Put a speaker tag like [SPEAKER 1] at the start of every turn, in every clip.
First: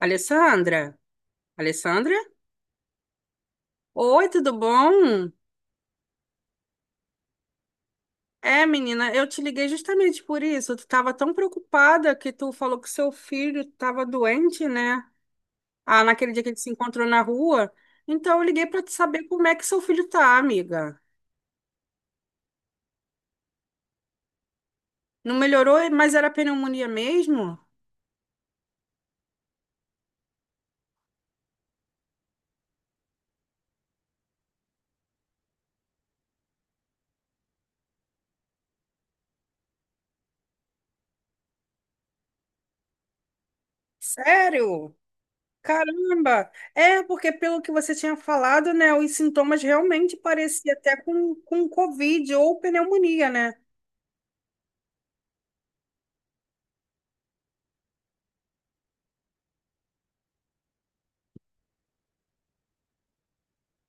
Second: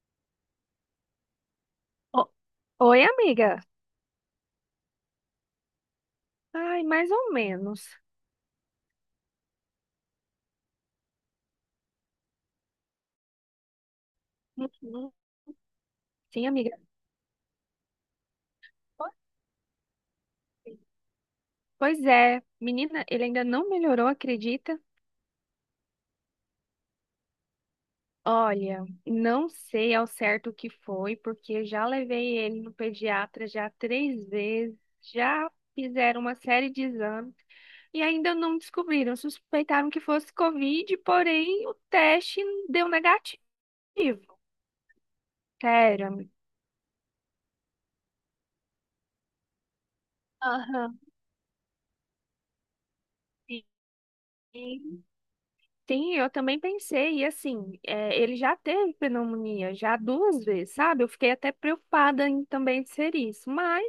[SPEAKER 1] Alessandra? Alessandra?
[SPEAKER 2] O- Oi, amiga.
[SPEAKER 1] Oi, tudo bom?
[SPEAKER 2] Ai, mais ou menos.
[SPEAKER 1] É, menina, eu te liguei justamente por isso. Tu tava tão preocupada que tu falou que seu filho tava doente, né?
[SPEAKER 2] Uhum.
[SPEAKER 1] Ah, naquele dia
[SPEAKER 2] Sim,
[SPEAKER 1] que ele se
[SPEAKER 2] amiga.
[SPEAKER 1] encontrou na rua. Então eu liguei pra te saber como é que seu filho tá, amiga.
[SPEAKER 2] Pois é, menina, ele ainda não melhorou, acredita?
[SPEAKER 1] Não melhorou, mas era pneumonia mesmo?
[SPEAKER 2] Olha, não sei ao certo o que foi, porque já levei ele no pediatra já três vezes, já fizeram uma série de exames e ainda não descobriram. Suspeitaram que fosse Covid, porém o teste deu negativo.
[SPEAKER 1] Sério?
[SPEAKER 2] Sério, amiga.
[SPEAKER 1] Caramba! É, porque pelo que você tinha falado, né, os sintomas realmente pareciam até
[SPEAKER 2] Aham.
[SPEAKER 1] com Covid ou pneumonia, né?
[SPEAKER 2] Sim. Sim, eu também pensei, e assim, ele já teve pneumonia, já duas vezes, sabe? Eu fiquei até preocupada em também ser isso, mas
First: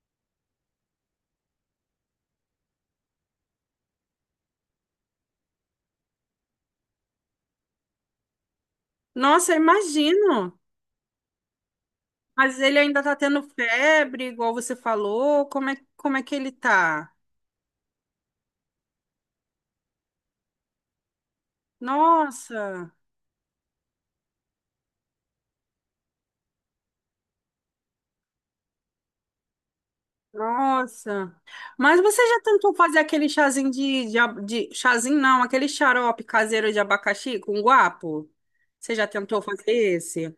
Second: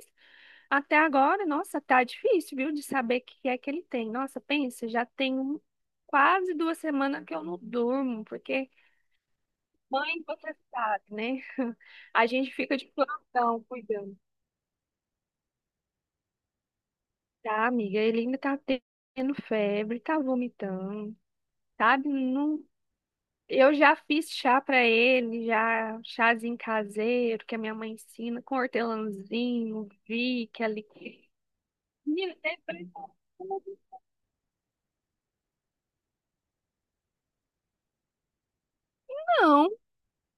[SPEAKER 2] até agora, nossa, tá difícil, viu, de saber o que é que ele tem. Nossa, pensa, já tem quase 2 semanas que eu não durmo, porque
[SPEAKER 1] Nossa, eu
[SPEAKER 2] mãe, você
[SPEAKER 1] imagino.
[SPEAKER 2] sabe, né? A gente
[SPEAKER 1] Mas
[SPEAKER 2] fica
[SPEAKER 1] ele
[SPEAKER 2] de
[SPEAKER 1] ainda tá tendo
[SPEAKER 2] plantão cuidando,
[SPEAKER 1] febre, igual você falou. Como é que ele tá?
[SPEAKER 2] tá, amiga? Ele ainda tá tendo febre, tá vomitando, sabe? Não
[SPEAKER 1] Nossa,
[SPEAKER 2] Eu já fiz chá para ele, já chazinho caseiro que a minha mãe ensina com hortelãzinho, Vick, ali.
[SPEAKER 1] nossa. Mas você
[SPEAKER 2] Menina,
[SPEAKER 1] já
[SPEAKER 2] é
[SPEAKER 1] tentou fazer
[SPEAKER 2] impressionante.
[SPEAKER 1] aquele chazinho de chazinho, não, aquele xarope caseiro de abacaxi com guapo? Você já tentou fazer
[SPEAKER 2] Não,
[SPEAKER 1] esse?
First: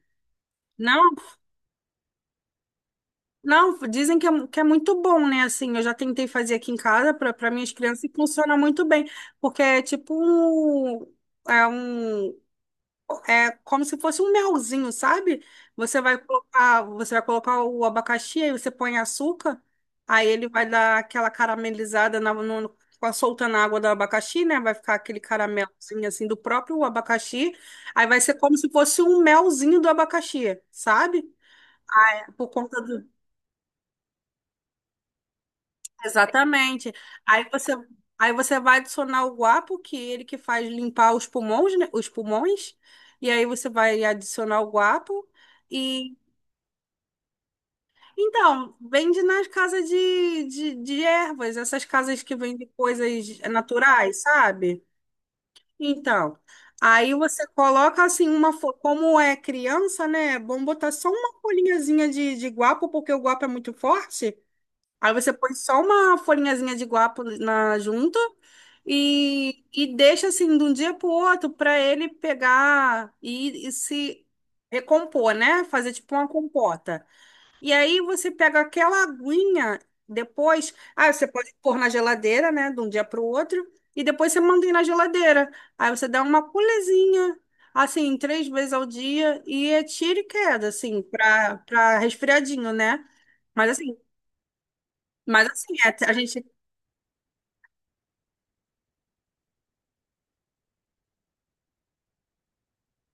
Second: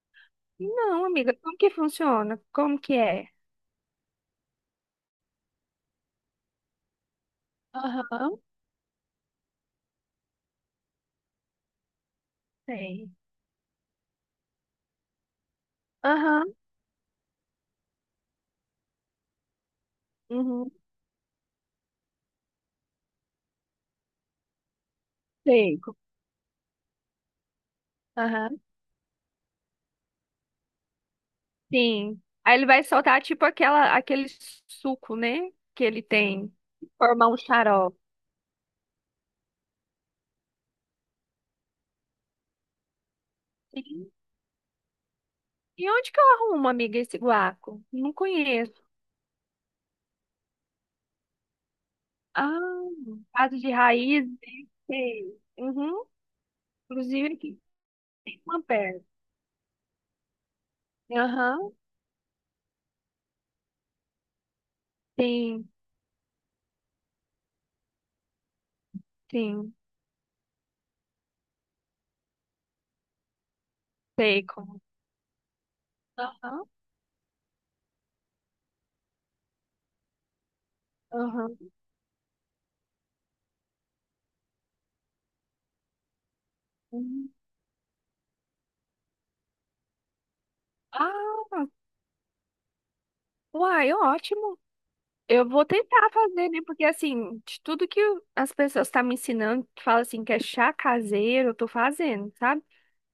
[SPEAKER 1] Não,
[SPEAKER 2] não, amiga. Como que funciona? Como que é?
[SPEAKER 1] não, dizem que é muito bom, né? Assim, eu já tentei fazer aqui em casa para minhas crianças e
[SPEAKER 2] Aham,
[SPEAKER 1] funciona muito bem, porque é é um
[SPEAKER 2] sei.
[SPEAKER 1] como se fosse um melzinho, sabe? Você vai
[SPEAKER 2] Aham,
[SPEAKER 1] colocar, você vai colocar o abacaxi, aí você põe açúcar, aí ele vai
[SPEAKER 2] uhum,
[SPEAKER 1] dar aquela caramelizada na, no, com a- soltando a água do abacaxi, né? Vai ficar aquele
[SPEAKER 2] sei.
[SPEAKER 1] caramelzinho assim do próprio abacaxi. Aí vai ser como
[SPEAKER 2] Aham,
[SPEAKER 1] se fosse um melzinho do abacaxi, sabe?
[SPEAKER 2] sim.
[SPEAKER 1] É, por
[SPEAKER 2] Aí ele
[SPEAKER 1] conta
[SPEAKER 2] vai
[SPEAKER 1] do.
[SPEAKER 2] soltar tipo aquele suco, né? Que ele tem.
[SPEAKER 1] Exatamente.
[SPEAKER 2] Formar um
[SPEAKER 1] Aí você,
[SPEAKER 2] xarope.
[SPEAKER 1] aí você vai adicionar o guapo, que é ele que faz limpar os pulmões, né? Os pulmões. E aí você vai
[SPEAKER 2] Sim.
[SPEAKER 1] adicionar o guapo.
[SPEAKER 2] E onde
[SPEAKER 1] E
[SPEAKER 2] que eu arrumo, amiga, esse guaco? Não
[SPEAKER 1] Então,
[SPEAKER 2] conheço.
[SPEAKER 1] vende nas casas de ervas, essas casas que
[SPEAKER 2] Ah,
[SPEAKER 1] vendem coisas
[SPEAKER 2] caso de
[SPEAKER 1] naturais,
[SPEAKER 2] raiz, né?
[SPEAKER 1] sabe?
[SPEAKER 2] Sei. Uhum.
[SPEAKER 1] Então, aí
[SPEAKER 2] Inclusive
[SPEAKER 1] você
[SPEAKER 2] aqui,
[SPEAKER 1] coloca assim
[SPEAKER 2] tem uma perna.
[SPEAKER 1] como é criança, né? É bom botar só uma
[SPEAKER 2] Aham,
[SPEAKER 1] folhinhazinha de guapo, porque o guapo é muito forte. Aí você põe
[SPEAKER 2] sim,
[SPEAKER 1] só uma folhinhazinha de guapo na junto e,
[SPEAKER 2] sim,
[SPEAKER 1] e deixa assim de um dia pro outro para ele pegar e se
[SPEAKER 2] sei como.
[SPEAKER 1] recompor, né? Fazer tipo uma
[SPEAKER 2] Aham,
[SPEAKER 1] compota. E aí você pega aquela aguinha depois, você pode
[SPEAKER 2] aham.
[SPEAKER 1] pôr na geladeira, né, de um dia para o outro, e depois você mantém na geladeira. Aí você dá uma
[SPEAKER 2] Uhum.
[SPEAKER 1] pulezinha, assim, três vezes ao dia, e é tiro e queda, assim, para
[SPEAKER 2] Ah,
[SPEAKER 1] para resfriadinho, né? Mas
[SPEAKER 2] uai,
[SPEAKER 1] assim,
[SPEAKER 2] ótimo.
[SPEAKER 1] mas
[SPEAKER 2] Eu vou
[SPEAKER 1] assim, é,
[SPEAKER 2] tentar
[SPEAKER 1] a gente.
[SPEAKER 2] fazer, né? Porque assim, de tudo que as pessoas estão me ensinando, que fala assim que é chá caseiro, eu tô fazendo, sabe?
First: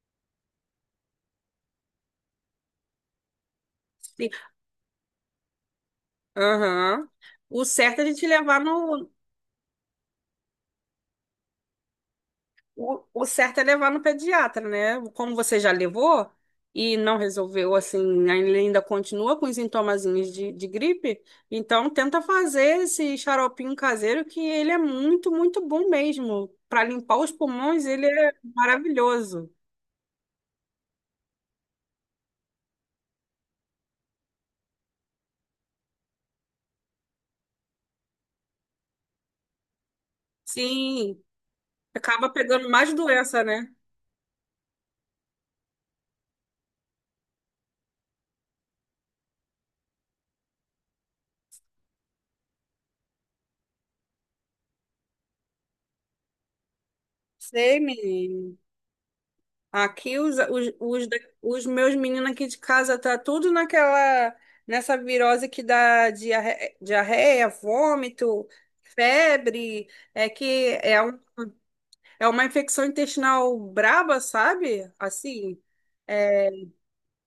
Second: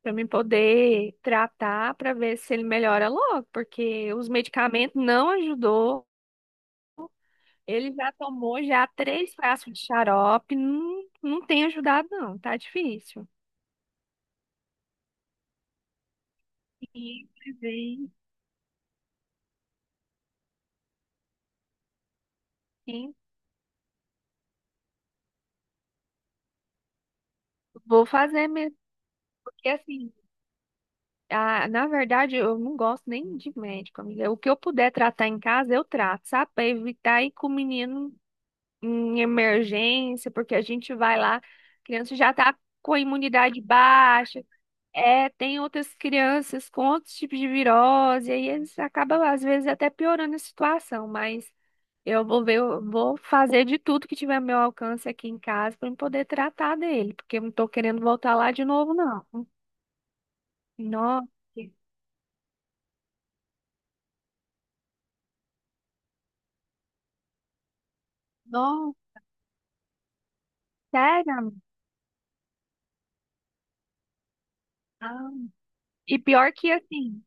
[SPEAKER 2] Pra mim poder tratar, pra ver se ele melhora logo, porque os medicamentos não ajudou.
[SPEAKER 1] Aham. O
[SPEAKER 2] Ele
[SPEAKER 1] certo é a
[SPEAKER 2] já
[SPEAKER 1] gente levar
[SPEAKER 2] tomou já
[SPEAKER 1] no.
[SPEAKER 2] três frascos de xarope, não, não tem ajudado não, tá
[SPEAKER 1] O
[SPEAKER 2] difícil.
[SPEAKER 1] certo é levar no pediatra, né? Como você já levou e não
[SPEAKER 2] Sim,
[SPEAKER 1] resolveu, assim,
[SPEAKER 2] sim,
[SPEAKER 1] ele ainda continua com os sintomazinhos de gripe, então tenta fazer
[SPEAKER 2] sim.
[SPEAKER 1] esse xaropinho caseiro que ele é muito, muito bom mesmo. Para limpar os pulmões, ele
[SPEAKER 2] Vou
[SPEAKER 1] é
[SPEAKER 2] fazer mesmo,
[SPEAKER 1] maravilhoso.
[SPEAKER 2] porque assim, na verdade eu não gosto nem de médico, amiga. O que eu puder tratar em casa, eu trato, sabe? Pra evitar ir com o menino em emergência, porque a gente vai
[SPEAKER 1] Sim,
[SPEAKER 2] lá, a criança
[SPEAKER 1] acaba
[SPEAKER 2] já tá
[SPEAKER 1] pegando mais
[SPEAKER 2] com a
[SPEAKER 1] doença,
[SPEAKER 2] imunidade
[SPEAKER 1] né?
[SPEAKER 2] baixa. É, tem outras crianças com outros tipos de virose, e aí eles acabam, às vezes, até piorando a situação, mas eu vou ver, eu vou fazer de tudo que tiver ao meu alcance aqui em casa para poder tratar dele, porque eu não tô
[SPEAKER 1] Sei,
[SPEAKER 2] querendo voltar lá
[SPEAKER 1] menino.
[SPEAKER 2] de novo, não.
[SPEAKER 1] Aqui os
[SPEAKER 2] Nossa,
[SPEAKER 1] os meus meninos aqui de casa tá tudo naquela nessa virose que dá diarreia, diarreia, vômito,
[SPEAKER 2] nossa,
[SPEAKER 1] febre, é que é, um,
[SPEAKER 2] sério, amiga?
[SPEAKER 1] é uma infecção intestinal braba, sabe?
[SPEAKER 2] Ah.
[SPEAKER 1] Assim,
[SPEAKER 2] E
[SPEAKER 1] é,
[SPEAKER 2] pior que assim,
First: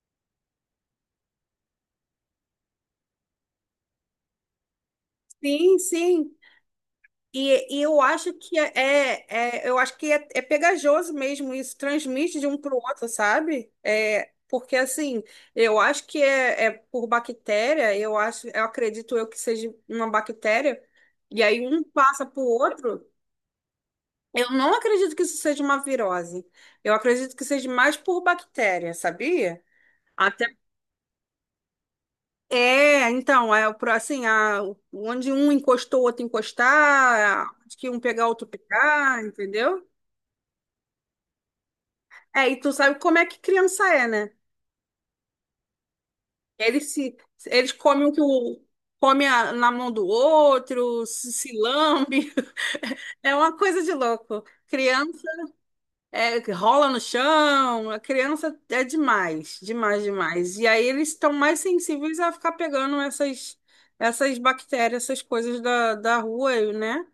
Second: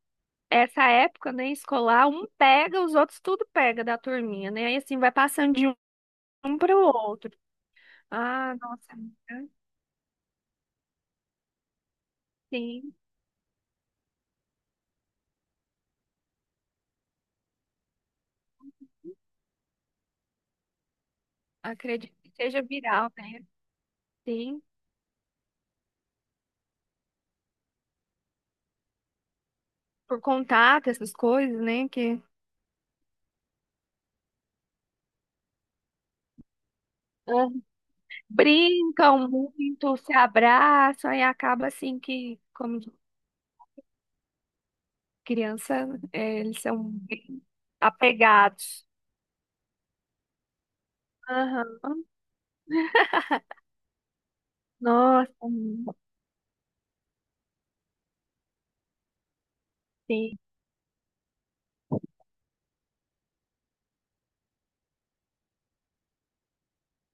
[SPEAKER 2] essa época, né, escolar, um pega, os outros tudo pega da turminha, né? Aí assim vai passando de
[SPEAKER 1] sim, sim.
[SPEAKER 2] um para o outro.
[SPEAKER 1] E eu acho
[SPEAKER 2] Ah,
[SPEAKER 1] que
[SPEAKER 2] nossa,
[SPEAKER 1] é
[SPEAKER 2] amiga,
[SPEAKER 1] é pegajoso mesmo isso, transmite de um para o
[SPEAKER 2] sim,
[SPEAKER 1] outro, sabe? Porque assim, eu acho que é por bactéria, eu acho, eu acredito eu que seja uma bactéria, e aí um
[SPEAKER 2] acredito
[SPEAKER 1] passa
[SPEAKER 2] que
[SPEAKER 1] para o
[SPEAKER 2] seja
[SPEAKER 1] outro.
[SPEAKER 2] viral, né?
[SPEAKER 1] Eu
[SPEAKER 2] Sim,
[SPEAKER 1] não acredito que isso seja uma virose. Eu acredito que seja mais por bactéria, sabia?
[SPEAKER 2] por
[SPEAKER 1] Até
[SPEAKER 2] contato, essas coisas, né? Que...
[SPEAKER 1] é, então, é o pro- assim, a, onde um encostou, o outro
[SPEAKER 2] Ah,
[SPEAKER 1] encostar, onde que um pegar, o outro pegar,
[SPEAKER 2] brincam
[SPEAKER 1] entendeu?
[SPEAKER 2] muito, se abraçam e acaba assim que,
[SPEAKER 1] É, e tu
[SPEAKER 2] como
[SPEAKER 1] sabe como é que criança é, né?
[SPEAKER 2] criança, eles são
[SPEAKER 1] Eles se,
[SPEAKER 2] bem
[SPEAKER 1] eles comem o que o
[SPEAKER 2] apegados.
[SPEAKER 1] come a- na mão do outro, se
[SPEAKER 2] Aham.
[SPEAKER 1] lambe. É uma coisa de louco. Criança
[SPEAKER 2] Nossa,
[SPEAKER 1] que rola no chão, a criança é demais, demais,
[SPEAKER 2] sim.
[SPEAKER 1] demais. E aí eles estão mais sensíveis a ficar pegando essas bactérias, essas coisas da rua, né?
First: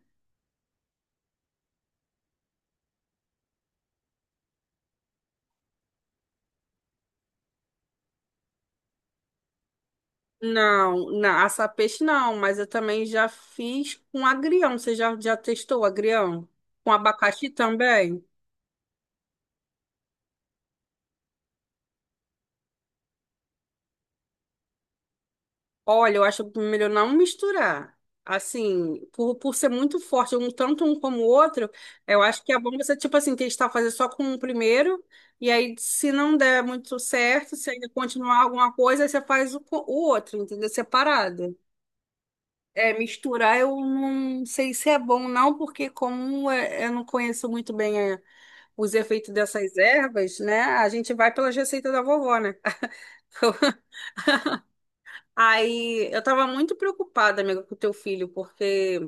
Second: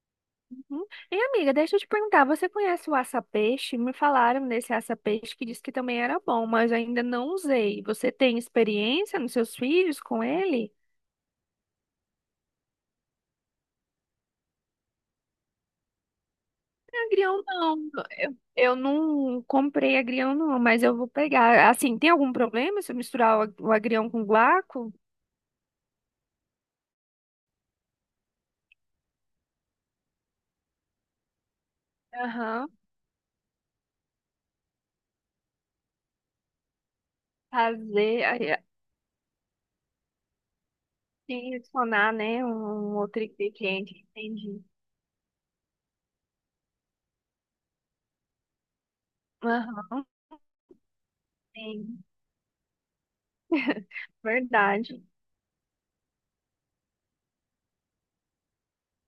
[SPEAKER 2] Uhum. E amiga, deixa eu te perguntar, você conhece o aça-peixe? Me falaram desse aça-peixe que disse que também era bom, mas eu ainda não usei. Você tem experiência nos seus filhos com ele?
[SPEAKER 1] Não, na assar peixe não, mas eu também já fiz com agrião. Você já testou agrião? Com
[SPEAKER 2] Agrião
[SPEAKER 1] abacaxi
[SPEAKER 2] não,
[SPEAKER 1] também?
[SPEAKER 2] eu não comprei agrião não, mas eu vou pegar. Assim, tem algum problema se eu misturar o agrião com guaco?
[SPEAKER 1] Olha, eu acho melhor não misturar. Assim, por ser muito forte, um tanto um como o outro, eu acho que é
[SPEAKER 2] Aham,
[SPEAKER 1] bom você, tipo assim, testar fazer só com o primeiro, e aí se não der muito certo, se ainda
[SPEAKER 2] fazer,
[SPEAKER 1] continuar
[SPEAKER 2] aí,
[SPEAKER 1] alguma coisa, aí você faz o outro, entendeu?
[SPEAKER 2] assim,
[SPEAKER 1] Separado.
[SPEAKER 2] adicionar, né, um
[SPEAKER 1] É,
[SPEAKER 2] um outro
[SPEAKER 1] misturar eu
[SPEAKER 2] ingrediente,
[SPEAKER 1] não
[SPEAKER 2] entendi.
[SPEAKER 1] sei se é bom, não, porque eu não conheço muito bem, os efeitos dessas
[SPEAKER 2] Aham,
[SPEAKER 1] ervas, né? A gente vai pelas receitas da
[SPEAKER 2] sim,
[SPEAKER 1] vovó, né?
[SPEAKER 2] verdade.
[SPEAKER 1] Aí eu tava muito preocupada, amiga, com o teu filho, porque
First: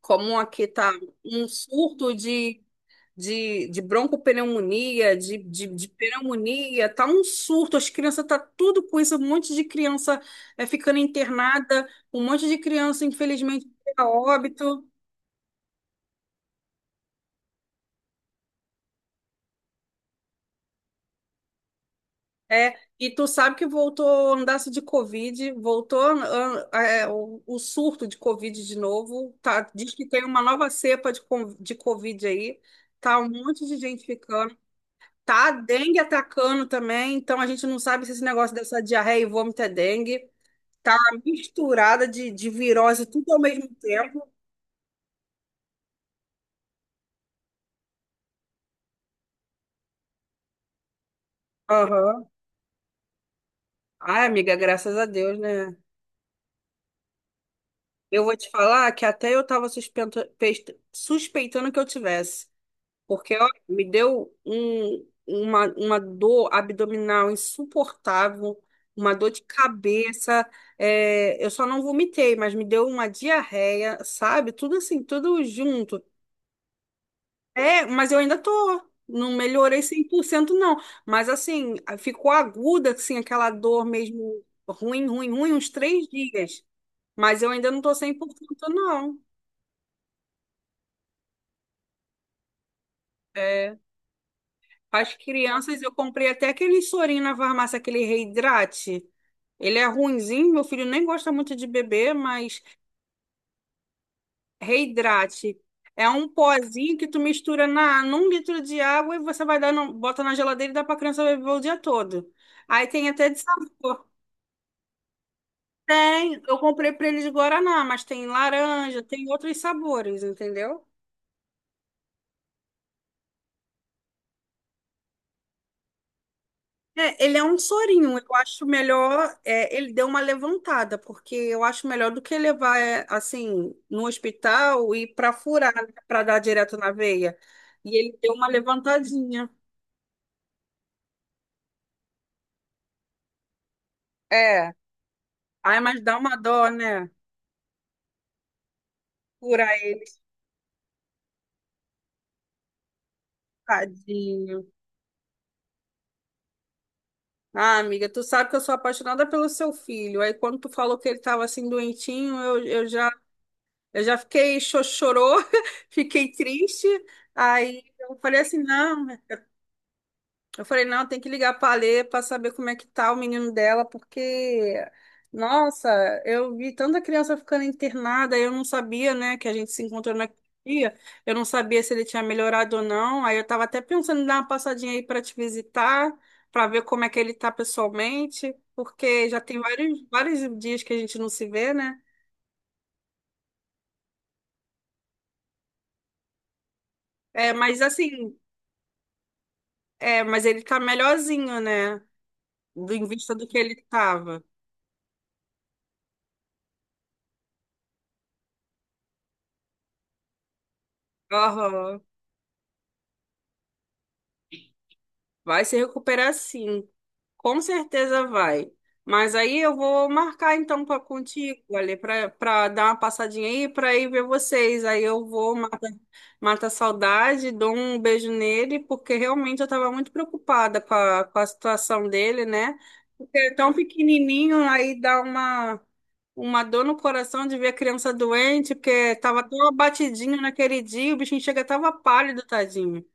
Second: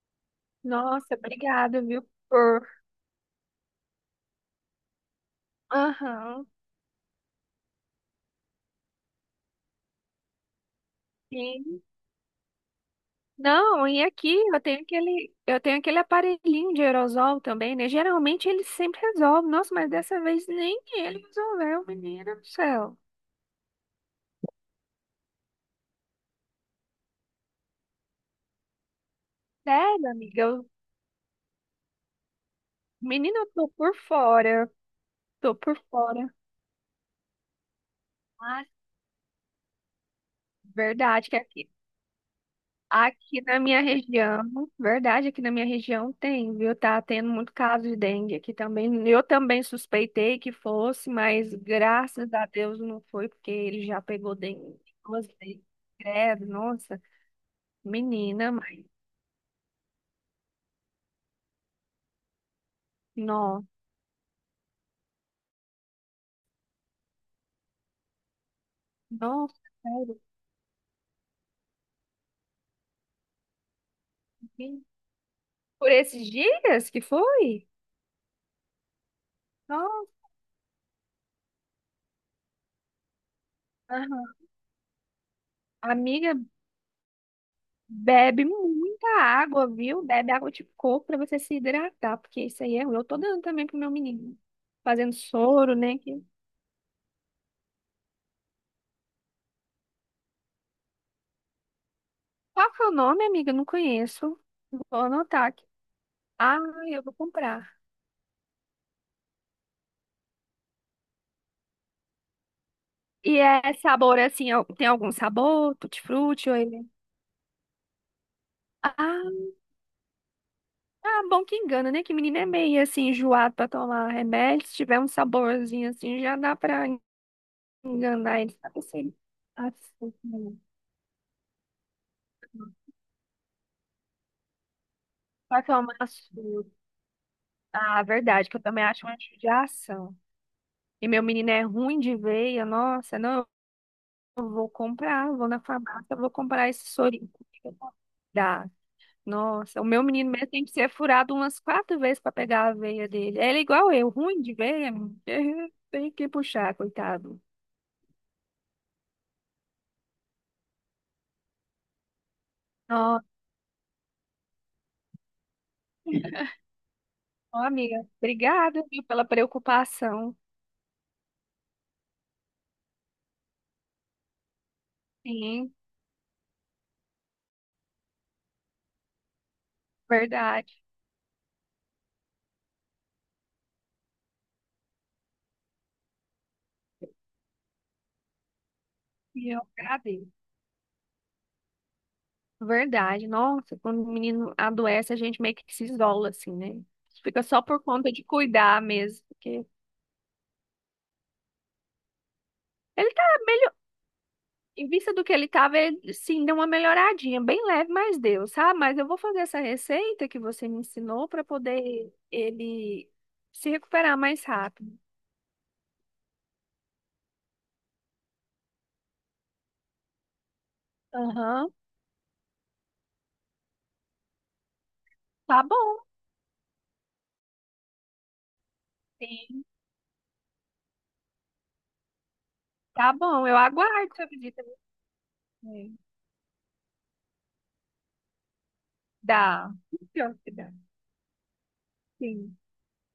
[SPEAKER 1] como aqui tá
[SPEAKER 2] Nossa,
[SPEAKER 1] um
[SPEAKER 2] obrigada, viu,
[SPEAKER 1] surto de,
[SPEAKER 2] por...
[SPEAKER 1] de, de broncopneumonia, de
[SPEAKER 2] Aham,
[SPEAKER 1] pneumonia, tá um surto, as crianças tá tudo com isso, um monte de criança, ficando
[SPEAKER 2] sim.
[SPEAKER 1] internada, um monte de criança, infelizmente,
[SPEAKER 2] Não, e
[SPEAKER 1] a
[SPEAKER 2] aqui eu tenho
[SPEAKER 1] óbito.
[SPEAKER 2] aquele aparelhinho de aerosol também, né? Geralmente ele sempre resolve. Nossa, mas dessa vez nem ele resolveu, menina do
[SPEAKER 1] É,
[SPEAKER 2] céu.
[SPEAKER 1] e tu sabe que voltou andaço de Covid, voltou o surto de Covid de novo, tá, diz que
[SPEAKER 2] Sério,
[SPEAKER 1] tem uma
[SPEAKER 2] amiga?
[SPEAKER 1] nova cepa de Covid aí, tá um
[SPEAKER 2] Menina, eu
[SPEAKER 1] monte
[SPEAKER 2] tô
[SPEAKER 1] de
[SPEAKER 2] por
[SPEAKER 1] gente ficando,
[SPEAKER 2] fora.
[SPEAKER 1] tá a
[SPEAKER 2] Tô por
[SPEAKER 1] dengue
[SPEAKER 2] fora.
[SPEAKER 1] atacando também, então a gente não sabe se esse negócio
[SPEAKER 2] Ah,
[SPEAKER 1] dessa diarreia e vômito é dengue, tá uma
[SPEAKER 2] verdade que
[SPEAKER 1] misturada de virose tudo ao
[SPEAKER 2] aqui na
[SPEAKER 1] mesmo
[SPEAKER 2] minha
[SPEAKER 1] tempo.
[SPEAKER 2] região, verdade, aqui na minha região tem, viu? Tá tendo muito caso de dengue aqui também. Eu também suspeitei que fosse, mas
[SPEAKER 1] Aham.
[SPEAKER 2] graças a Deus não foi, porque ele já
[SPEAKER 1] Ai,
[SPEAKER 2] pegou
[SPEAKER 1] amiga,
[SPEAKER 2] dengue
[SPEAKER 1] graças a
[SPEAKER 2] duas
[SPEAKER 1] Deus,
[SPEAKER 2] vezes.
[SPEAKER 1] né?
[SPEAKER 2] Credo, nossa,
[SPEAKER 1] Eu vou te
[SPEAKER 2] menina, mas
[SPEAKER 1] falar que até eu tava suspeitando que eu tivesse. Porque, ó,
[SPEAKER 2] não,
[SPEAKER 1] me deu uma dor abdominal insuportável, uma dor de
[SPEAKER 2] nossa, sério.
[SPEAKER 1] cabeça. Eu só não vomitei, mas me deu uma diarreia, sabe? Tudo
[SPEAKER 2] que-
[SPEAKER 1] assim, tudo
[SPEAKER 2] Por
[SPEAKER 1] junto.
[SPEAKER 2] esses dias que foi?
[SPEAKER 1] É, mas eu ainda tô. Não melhorei cem por
[SPEAKER 2] Nossa,
[SPEAKER 1] cento não. Mas, assim, ficou aguda, assim, aquela dor
[SPEAKER 2] aham.
[SPEAKER 1] mesmo ruim, ruim, ruim, uns três
[SPEAKER 2] Amiga.
[SPEAKER 1] dias. Mas eu ainda não tô cem por
[SPEAKER 2] Bebe
[SPEAKER 1] cento
[SPEAKER 2] muita
[SPEAKER 1] não.
[SPEAKER 2] água, viu? Bebe água de coco para você se hidratar, porque isso aí é ruim. Eu tô dando também
[SPEAKER 1] É.
[SPEAKER 2] pro meu menino. Fazendo
[SPEAKER 1] As
[SPEAKER 2] soro,
[SPEAKER 1] crianças, eu
[SPEAKER 2] né?
[SPEAKER 1] comprei até aquele sorinho na farmácia, aquele reidrate. Ele é ruinzinho, meu filho nem gosta muito de beber, mas
[SPEAKER 2] Qual que é o nome, amiga? Eu não conheço. Vou anotar
[SPEAKER 1] reidrate.
[SPEAKER 2] aqui.
[SPEAKER 1] É um
[SPEAKER 2] Ah,
[SPEAKER 1] pozinho
[SPEAKER 2] eu
[SPEAKER 1] que
[SPEAKER 2] vou
[SPEAKER 1] tu mistura
[SPEAKER 2] comprar.
[SPEAKER 1] num litro de água e você vai dar, bota na geladeira e dá pra criança beber o dia todo. Aí tem até
[SPEAKER 2] E
[SPEAKER 1] de
[SPEAKER 2] é
[SPEAKER 1] sabor.
[SPEAKER 2] sabor assim, tem algum sabor?
[SPEAKER 1] Tem,
[SPEAKER 2] Tutti-frutti ou
[SPEAKER 1] eu
[SPEAKER 2] ele?
[SPEAKER 1] comprei pra ele de guaraná, mas tem laranja, tem
[SPEAKER 2] Ah,
[SPEAKER 1] outros sabores, entendeu?
[SPEAKER 2] ah, bom que engana, né? Que menino é meio assim, enjoado pra tomar remédio. Se tiver um saborzinho assim, já dá pra
[SPEAKER 1] É, ele é um sorinho. Eu
[SPEAKER 2] enganar ele.
[SPEAKER 1] acho
[SPEAKER 2] Sabe assim?
[SPEAKER 1] melhor. Ele deu uma
[SPEAKER 2] Açúcar.
[SPEAKER 1] levantada, porque eu acho melhor do que levar, assim, no hospital e para
[SPEAKER 2] Pra
[SPEAKER 1] furar,
[SPEAKER 2] tomar
[SPEAKER 1] para dar
[SPEAKER 2] açúcar.
[SPEAKER 1] direto na veia. E
[SPEAKER 2] Ah,
[SPEAKER 1] ele deu uma
[SPEAKER 2] verdade, que eu também acho uma
[SPEAKER 1] levantadinha.
[SPEAKER 2] judiação. E meu menino é ruim de veia, nossa, não, eu vou
[SPEAKER 1] É.
[SPEAKER 2] comprar, eu vou na
[SPEAKER 1] Ai, mas
[SPEAKER 2] farmácia,
[SPEAKER 1] dá
[SPEAKER 2] eu vou
[SPEAKER 1] uma
[SPEAKER 2] comprar
[SPEAKER 1] dó,
[SPEAKER 2] esse
[SPEAKER 1] né?
[SPEAKER 2] sorinho. Dá.
[SPEAKER 1] Furar
[SPEAKER 2] Nossa, o meu
[SPEAKER 1] ele,
[SPEAKER 2] menino mesmo tem que ser furado umas quatro vezes para pegar a veia dele. Ele é igual eu, ruim de
[SPEAKER 1] tadinho.
[SPEAKER 2] veia, tem que puxar, coitado.
[SPEAKER 1] Ah, amiga, tu sabe que eu sou apaixonada pelo seu filho. Aí quando tu falou que ele tava assim doentinho, eu, eu já,
[SPEAKER 2] Nossa,
[SPEAKER 1] eu já fiquei chororô, fiquei triste.
[SPEAKER 2] ó,
[SPEAKER 1] Aí
[SPEAKER 2] amiga,
[SPEAKER 1] eu falei assim,
[SPEAKER 2] obrigada, viu,
[SPEAKER 1] não.
[SPEAKER 2] pela preocupação.
[SPEAKER 1] Eu falei, não, tem que ligar para a Lê para saber como é que tá o menino dela, porque,
[SPEAKER 2] Sim,
[SPEAKER 1] nossa, eu vi tanta criança ficando internada, eu não sabia, né, que a gente se encontrou naquele
[SPEAKER 2] verdade.
[SPEAKER 1] dia, eu não sabia se ele tinha melhorado ou não, aí eu estava até pensando em dar uma passadinha aí para te visitar, para ver como é que ele tá pessoalmente, porque já
[SPEAKER 2] E
[SPEAKER 1] tem
[SPEAKER 2] eu
[SPEAKER 1] vários,
[SPEAKER 2] agradeço.
[SPEAKER 1] vários dias que a gente não se vê, né?
[SPEAKER 2] Verdade. Nossa, quando o menino adoece, a gente meio que se isola, assim, né? Fica
[SPEAKER 1] É,
[SPEAKER 2] só
[SPEAKER 1] mas
[SPEAKER 2] por conta de
[SPEAKER 1] assim,
[SPEAKER 2] cuidar mesmo. Porque
[SPEAKER 1] mas ele tá melhorzinho, né, em
[SPEAKER 2] ele tá,
[SPEAKER 1] vista do que ele tava.
[SPEAKER 2] em vista do que ele tava, ele, sim, deu uma melhoradinha, bem leve, mas deu, sabe? Mas eu vou fazer essa receita que você me ensinou para
[SPEAKER 1] Aham.
[SPEAKER 2] poder ele se recuperar mais rápido.
[SPEAKER 1] Vai se recuperar sim, com certeza vai. Mas aí eu vou marcar então para contigo,
[SPEAKER 2] Aham,
[SPEAKER 1] ali para dar uma passadinha aí, para ir ver vocês. Aí eu vou
[SPEAKER 2] tá
[SPEAKER 1] mata,
[SPEAKER 2] bom.
[SPEAKER 1] mata a saudade, dou um beijo nele, porque realmente eu
[SPEAKER 2] Sim.
[SPEAKER 1] estava muito preocupada com a situação dele, né?
[SPEAKER 2] Tá
[SPEAKER 1] Porque
[SPEAKER 2] bom,
[SPEAKER 1] é
[SPEAKER 2] eu
[SPEAKER 1] tão
[SPEAKER 2] aguardo sua visita.
[SPEAKER 1] pequenininho, aí dá uma
[SPEAKER 2] Sim.
[SPEAKER 1] uma dor no coração de ver a criança doente, porque estava tão
[SPEAKER 2] Dá. Pior
[SPEAKER 1] abatidinho
[SPEAKER 2] que dá.
[SPEAKER 1] naquele dia, o bichinho chega tava pálido,
[SPEAKER 2] Sim.
[SPEAKER 1] tadinho.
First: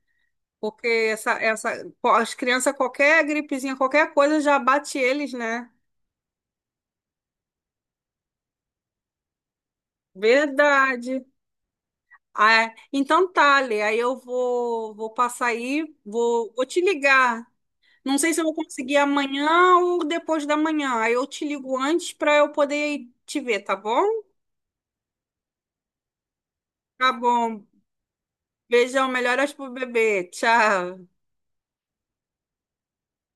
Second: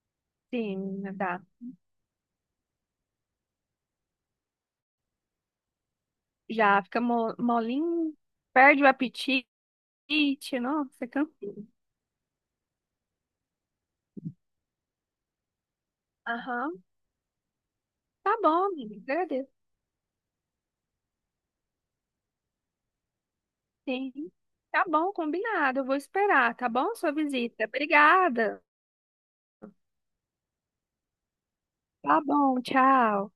[SPEAKER 2] Sim,
[SPEAKER 1] Porque
[SPEAKER 2] menina, dá.
[SPEAKER 1] as crianças, qualquer gripezinha, qualquer coisa já bate eles, né?
[SPEAKER 2] Já fica molinho, perde o apetite. It, nossa,
[SPEAKER 1] Verdade.
[SPEAKER 2] Cancún.
[SPEAKER 1] Ah, é. Então tá, Lê, aí eu vou, vou, passar aí, vou te
[SPEAKER 2] Aham,
[SPEAKER 1] ligar. Não sei
[SPEAKER 2] tá
[SPEAKER 1] se eu vou
[SPEAKER 2] bom, amiga,
[SPEAKER 1] conseguir
[SPEAKER 2] agradeço.
[SPEAKER 1] amanhã ou depois da manhã. Aí eu te ligo antes para eu poder ir te ver, tá bom?
[SPEAKER 2] Sim, tá bom, combinado. Eu vou esperar, tá bom? Sua
[SPEAKER 1] Tá
[SPEAKER 2] visita.
[SPEAKER 1] bom.
[SPEAKER 2] Obrigada.
[SPEAKER 1] Beijão, melhoras pro bebê. Tchau.
[SPEAKER 2] Tá bom, tchau.